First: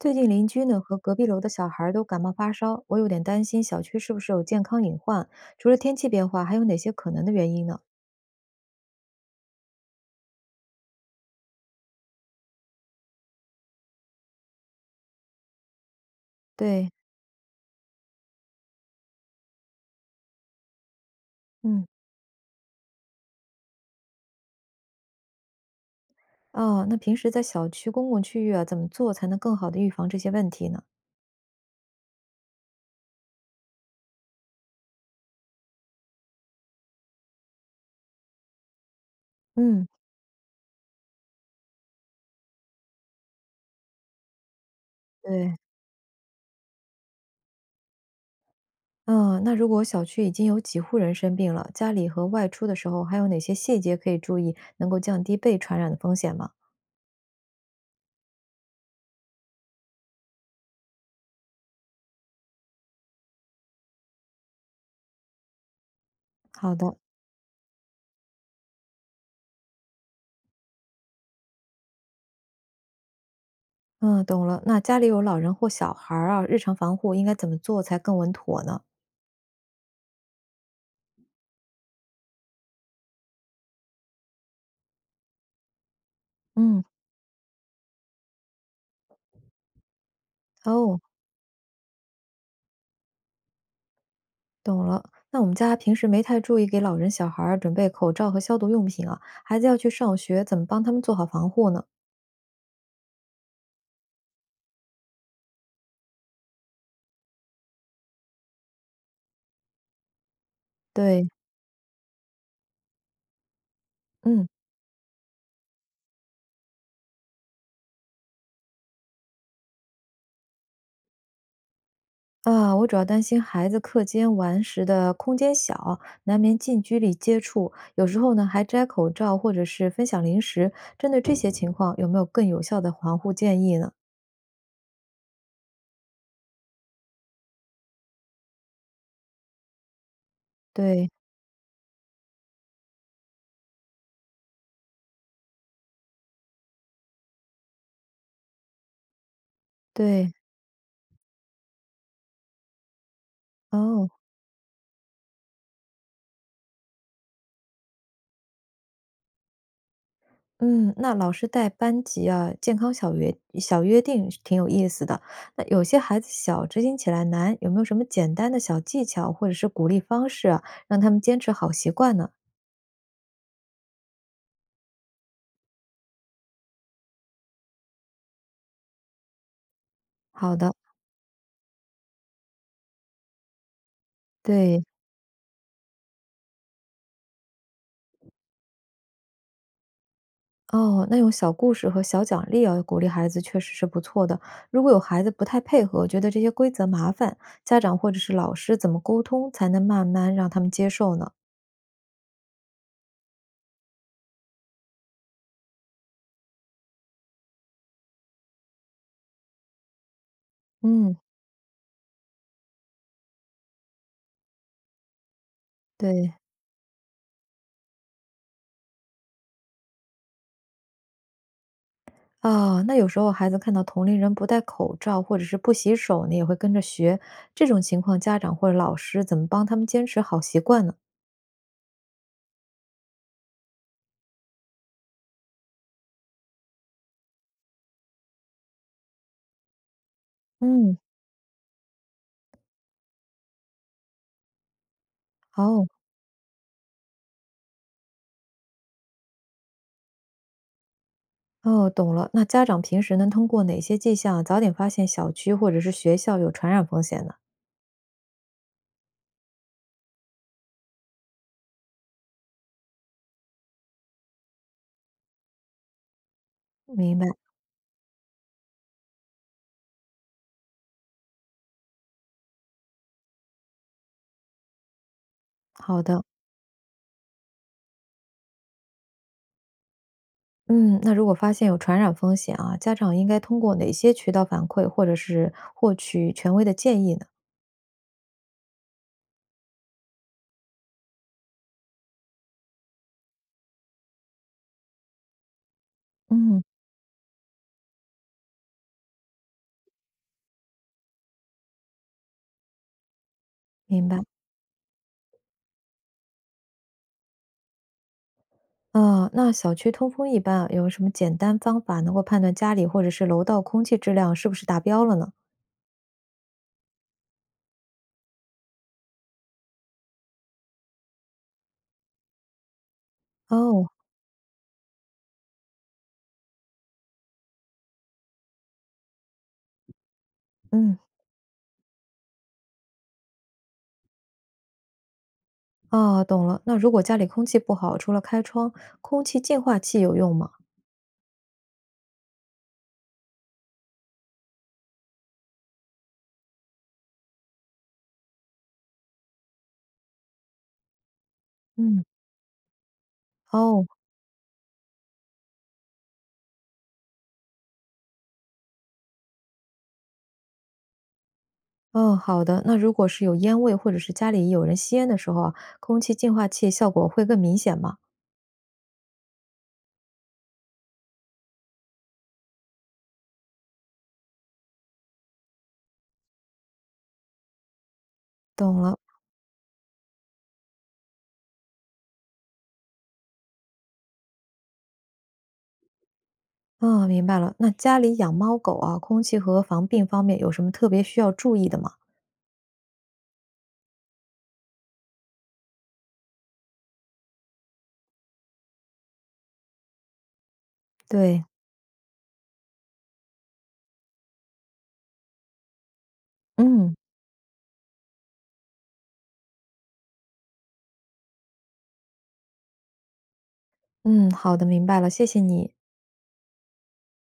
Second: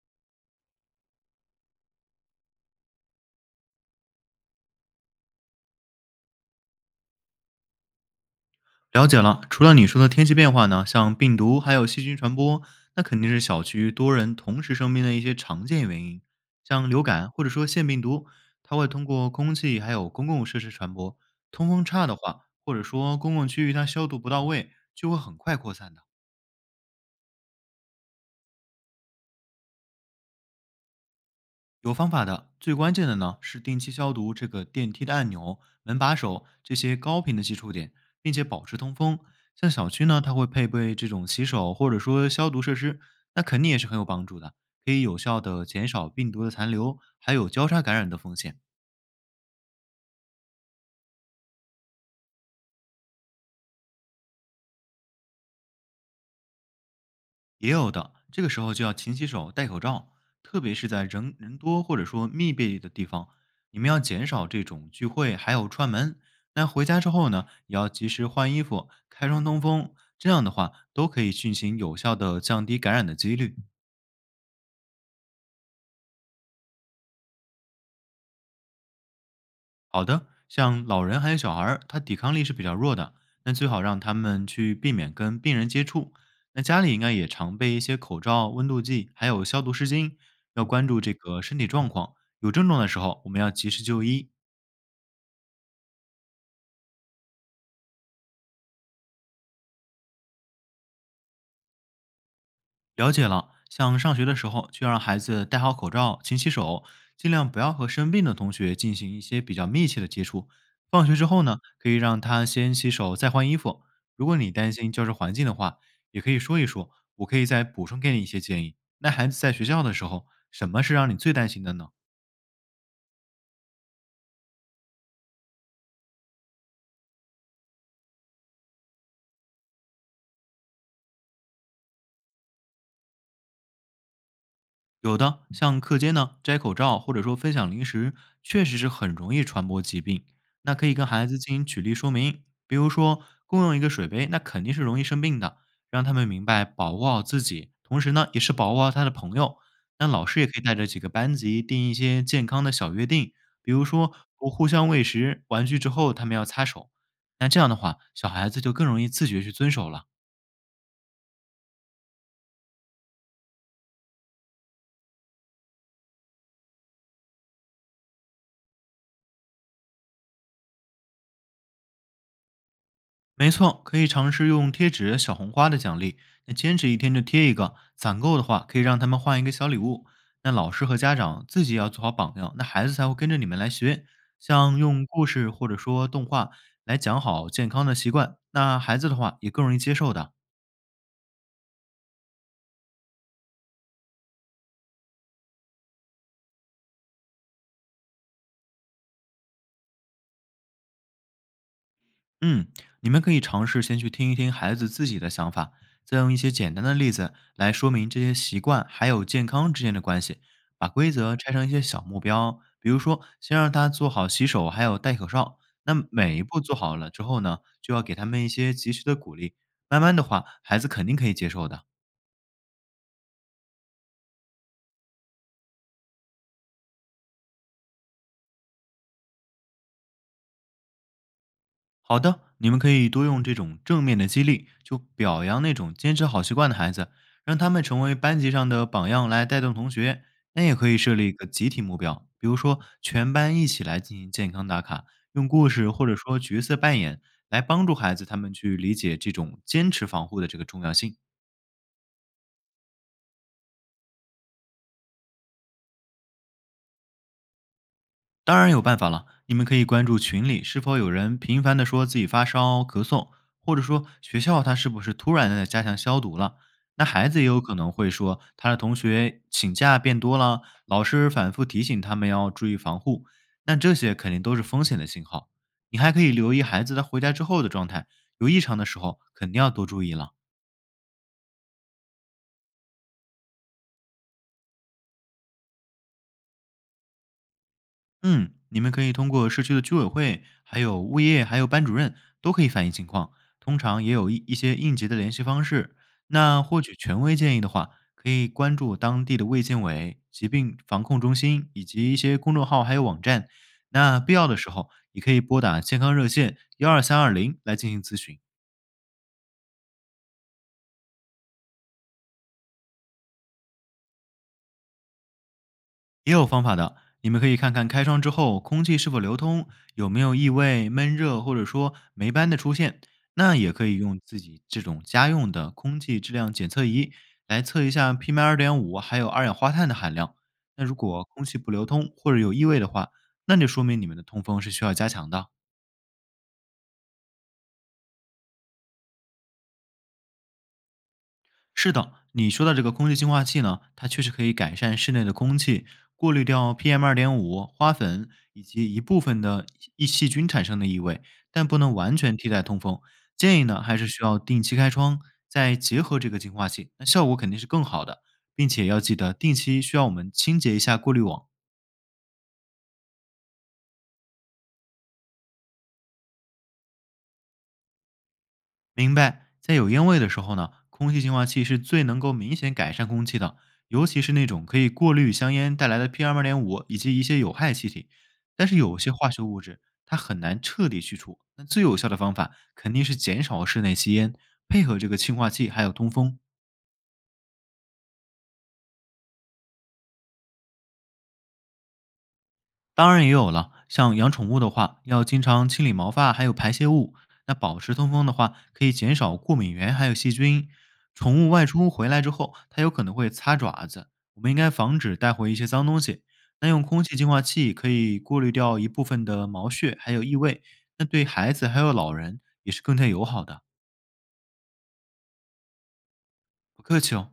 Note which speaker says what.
Speaker 1: 最近邻居呢和隔壁楼的小孩儿都感冒发烧，我有点担心小区是不是有健康隐患。除了天气变化，还有哪些可能的原因呢？
Speaker 2: 了解了，除了你说的天气变化呢，像病毒还有细菌传播，那肯定是小区多人同时生病的一些常见原因。像
Speaker 1: 对。
Speaker 2: 流感或者说腺病毒，它会通过空气还有公共设施传播，通风
Speaker 1: 嗯。
Speaker 2: 差的话，或者说公共区域它消毒不到位，就会很快扩散的。
Speaker 1: 哦，那平时在小区公共区域啊，怎么做才能更好的预防这些问题呢？
Speaker 2: 有方法的，最关键的呢是定期消毒这个电梯的按钮、门把手这些高频的接触点，并且保持通风。像
Speaker 1: 嗯。
Speaker 2: 小区呢，它会配备这种洗手或者说消毒设施，那肯定也是很有帮助的，可以有效
Speaker 1: 对。
Speaker 2: 的减少病毒的残留，还有交叉感染的风险。
Speaker 1: 嗯，那如果小区已经有几户人生病了，家里和外出的时候还有哪些细节可以注意，能够降低被传染的风险吗？
Speaker 2: 也有的，这个时候就要勤洗手、戴口罩，特别是在人多或者说密闭的地方，你们要减少这种聚会，还有串门。那
Speaker 1: 好
Speaker 2: 回
Speaker 1: 的。
Speaker 2: 家之后呢，也要及时换衣服、开窗通风，这样的话都可以进行有效的降低感染的几率。
Speaker 1: 嗯，懂了。那家里有老人或小孩儿啊，日常防护应该怎么做才更稳妥呢？
Speaker 2: 好的，像老人还有小孩儿，他抵抗力是比较弱的，那最好让他们去避免跟病人接触。那家
Speaker 1: 嗯。
Speaker 2: 里应该也常备一些口罩、温度计，还有消毒湿巾，要关
Speaker 1: 哦。
Speaker 2: 注这个身体状况。有症状的时候，我们要及时就医。
Speaker 1: 懂了，那我们家平时没太注意给老人、小孩儿准备口罩和消毒用品啊。孩子要去上学，怎么帮他们做好防护呢？
Speaker 2: 了解了，像上学的时候，就让孩子戴好口罩、勤洗手，尽量不要和生病的同学进行一些比较密切的接触。放学之
Speaker 1: 对。
Speaker 2: 后呢，可以让他先洗手再换衣服。如果
Speaker 1: 嗯。
Speaker 2: 你担心教室环境的话，也可以说一说，我可以再补充给你一些建议。那孩子在学校的时候，什么是让你最担心的呢？
Speaker 1: 啊，我主要担心孩子课间玩时的空间小，难免近距离接触，有时候呢还摘口罩或者是分享零食。针对这些情况，有没有更有效的防护建议呢？
Speaker 2: 有的，像课间呢摘口罩或者说分享零食，确实是很容易传播疾病。那可以跟
Speaker 1: 对
Speaker 2: 孩子进行举例说明，比如说共用一个水杯，那肯定是容易生病的，让他们明白保护好自己，同时呢也是保护好他的朋友。那老
Speaker 1: 对。
Speaker 2: 师也可以带着几个班级定一些健康的小约定，比如说
Speaker 1: 哦。
Speaker 2: 不互相喂食，玩具之后他们要擦手。那这样的话，小孩子就更容易自觉去遵守了。
Speaker 1: 嗯，那老师带班级啊，健康小约小约定是挺有意思的。那有些孩子小，执行起来难，有没有什么简单的小技巧或者是鼓励方式啊，让他们坚持好习惯呢？
Speaker 2: 没错，可以尝试用贴纸、小红花的奖励。那坚持一天就贴一个，攒够的话可以让他们换一个小礼物。那
Speaker 1: 好
Speaker 2: 老
Speaker 1: 的。
Speaker 2: 师和家长自己也要做好榜样，那孩子才会跟着你们来学。像
Speaker 1: 对。
Speaker 2: 用故事或者说动画来讲好健康的习惯，那孩子的话也更容易接受的。
Speaker 1: 哦，那用小故事和小奖励啊，鼓励孩子确实是不错的。如果有孩子不太配合，觉得这些规则麻烦，家长或者是老师怎么沟通才能慢慢让他们接受呢？
Speaker 2: 嗯，你们可以尝试先去听一听孩子自己的想法，再用一些简单的例子来说明这些习惯还有健康之间的关系。把规
Speaker 1: 嗯。
Speaker 2: 则拆成一些小目标，比如说先让他做好洗手，还有戴口罩。那
Speaker 1: 对。
Speaker 2: 每一步做好了之后呢，就要给他们一些及时的鼓励。慢慢的话，孩子肯定可以接受的。
Speaker 1: 哦，那有时候孩子看到同龄人不戴口罩或者是不洗手呢，也会跟着学。这种情况，家长或者老师怎么帮他们坚持好习惯呢？
Speaker 2: 好的，你们可以多用这种正面的激励，就表扬那种坚持好习惯的孩子，让他们成为班级上的榜样来带动同学。那也可
Speaker 1: 嗯。
Speaker 2: 以设立一个集体目标，比如说全班一起来进行健康打卡，用故
Speaker 1: 哦
Speaker 2: 事或者说角色扮演来帮助孩子他们去理解这种坚持防护的这个重要性。
Speaker 1: 哦，懂了。那家长平时能通过哪些迹象早点发现小区或者是学校有传染风险呢？
Speaker 2: 当然有办法了，你们可以关注群里是否有人频繁的说自己发烧、咳嗽，或者说学校他是不是突然的加强消毒了。那
Speaker 1: 明白。
Speaker 2: 孩子也有可能会说，他的同学请假变多了，老师反复提醒他们要注意防护，那这些肯定都是风险的信号。你
Speaker 1: 好
Speaker 2: 还可
Speaker 1: 的。
Speaker 2: 以留意孩子他回家之后的状态，有异常的时候肯定要多注意了。
Speaker 1: 嗯，那如果发现有传染风险啊，家长应该通过哪些渠道反馈，或者是获取权威的建议呢？
Speaker 2: 嗯，你们可以通过社区的居委会、还有物业、还有班主任都可以反映情况，通常也有一些应急的联系方式。
Speaker 1: 嗯。
Speaker 2: 那获取权威建议的话，可以关注当地的卫健委、疾病防控中心以及一些公众号还有网站。
Speaker 1: 明白。
Speaker 2: 那必要的时候，也可以拨打健康热线12320来进行咨询。
Speaker 1: 啊，那小区通风一般啊，有什么简单方法能够判断家里或者是楼道空气质量是不是达标了呢？
Speaker 2: 也有方法的，你们可以看看开窗之后空气是否流通，有没有异味、闷热或者说霉斑的出现。那也可
Speaker 1: 哦。
Speaker 2: 以用自己这种家用的空气质量检测仪来测一下 PM 2.5还有二氧化碳的含量。那如
Speaker 1: 嗯。
Speaker 2: 果空气不流通或者有异味的话，那就说明你们的通风是需要加强的。
Speaker 1: 啊，懂了。那如果家里空气不好，除了开窗，空气净化器有用吗？
Speaker 2: 是的，你说的这个空气净化器呢，它确实可以改善室内的空气，过滤掉 PM 二点五、花粉以及一部分的异细菌产生的异味，但不能
Speaker 1: 嗯。
Speaker 2: 完全替代通风。建议呢，
Speaker 1: 哦。
Speaker 2: 还是需要定期开窗，再结合这个净化器，那效果肯定是更好的，并且要记得定期需要我们清洁一下过滤网。
Speaker 1: 哦，好的。那如果是有烟味或者是家里有人吸烟的时候啊，空气净化器效果会更明显吗？
Speaker 2: 明白，在有烟味的时候呢，空气净化器是最能够明显改善空气的，尤其是那种可以过滤香烟带来的 PM 二点五以及一些有害气体。但是
Speaker 1: 懂了。
Speaker 2: 有些化学物质它很难彻底去除，那最有效的方法肯定是减少室内吸烟，配合这个净化器还有通风。
Speaker 1: 啊，明白了。那家里养猫狗啊，空气和防病方面有什么特别需要注意的吗？
Speaker 2: 当然也有了，像养宠物的话，要经常清理毛发还有排泄物。那保持通风的话，可以减少过敏源还有细菌。
Speaker 1: 对。
Speaker 2: 宠物外出回来之后，它有可能会擦爪子，我们应该防止带回一些脏东西。那用
Speaker 1: 嗯
Speaker 2: 空气净化器可以过滤掉一部分的毛屑还有异味，那对孩子还有老人也是更加友好的。
Speaker 1: 嗯，好的，明白了，谢谢你。
Speaker 2: 不客气哦。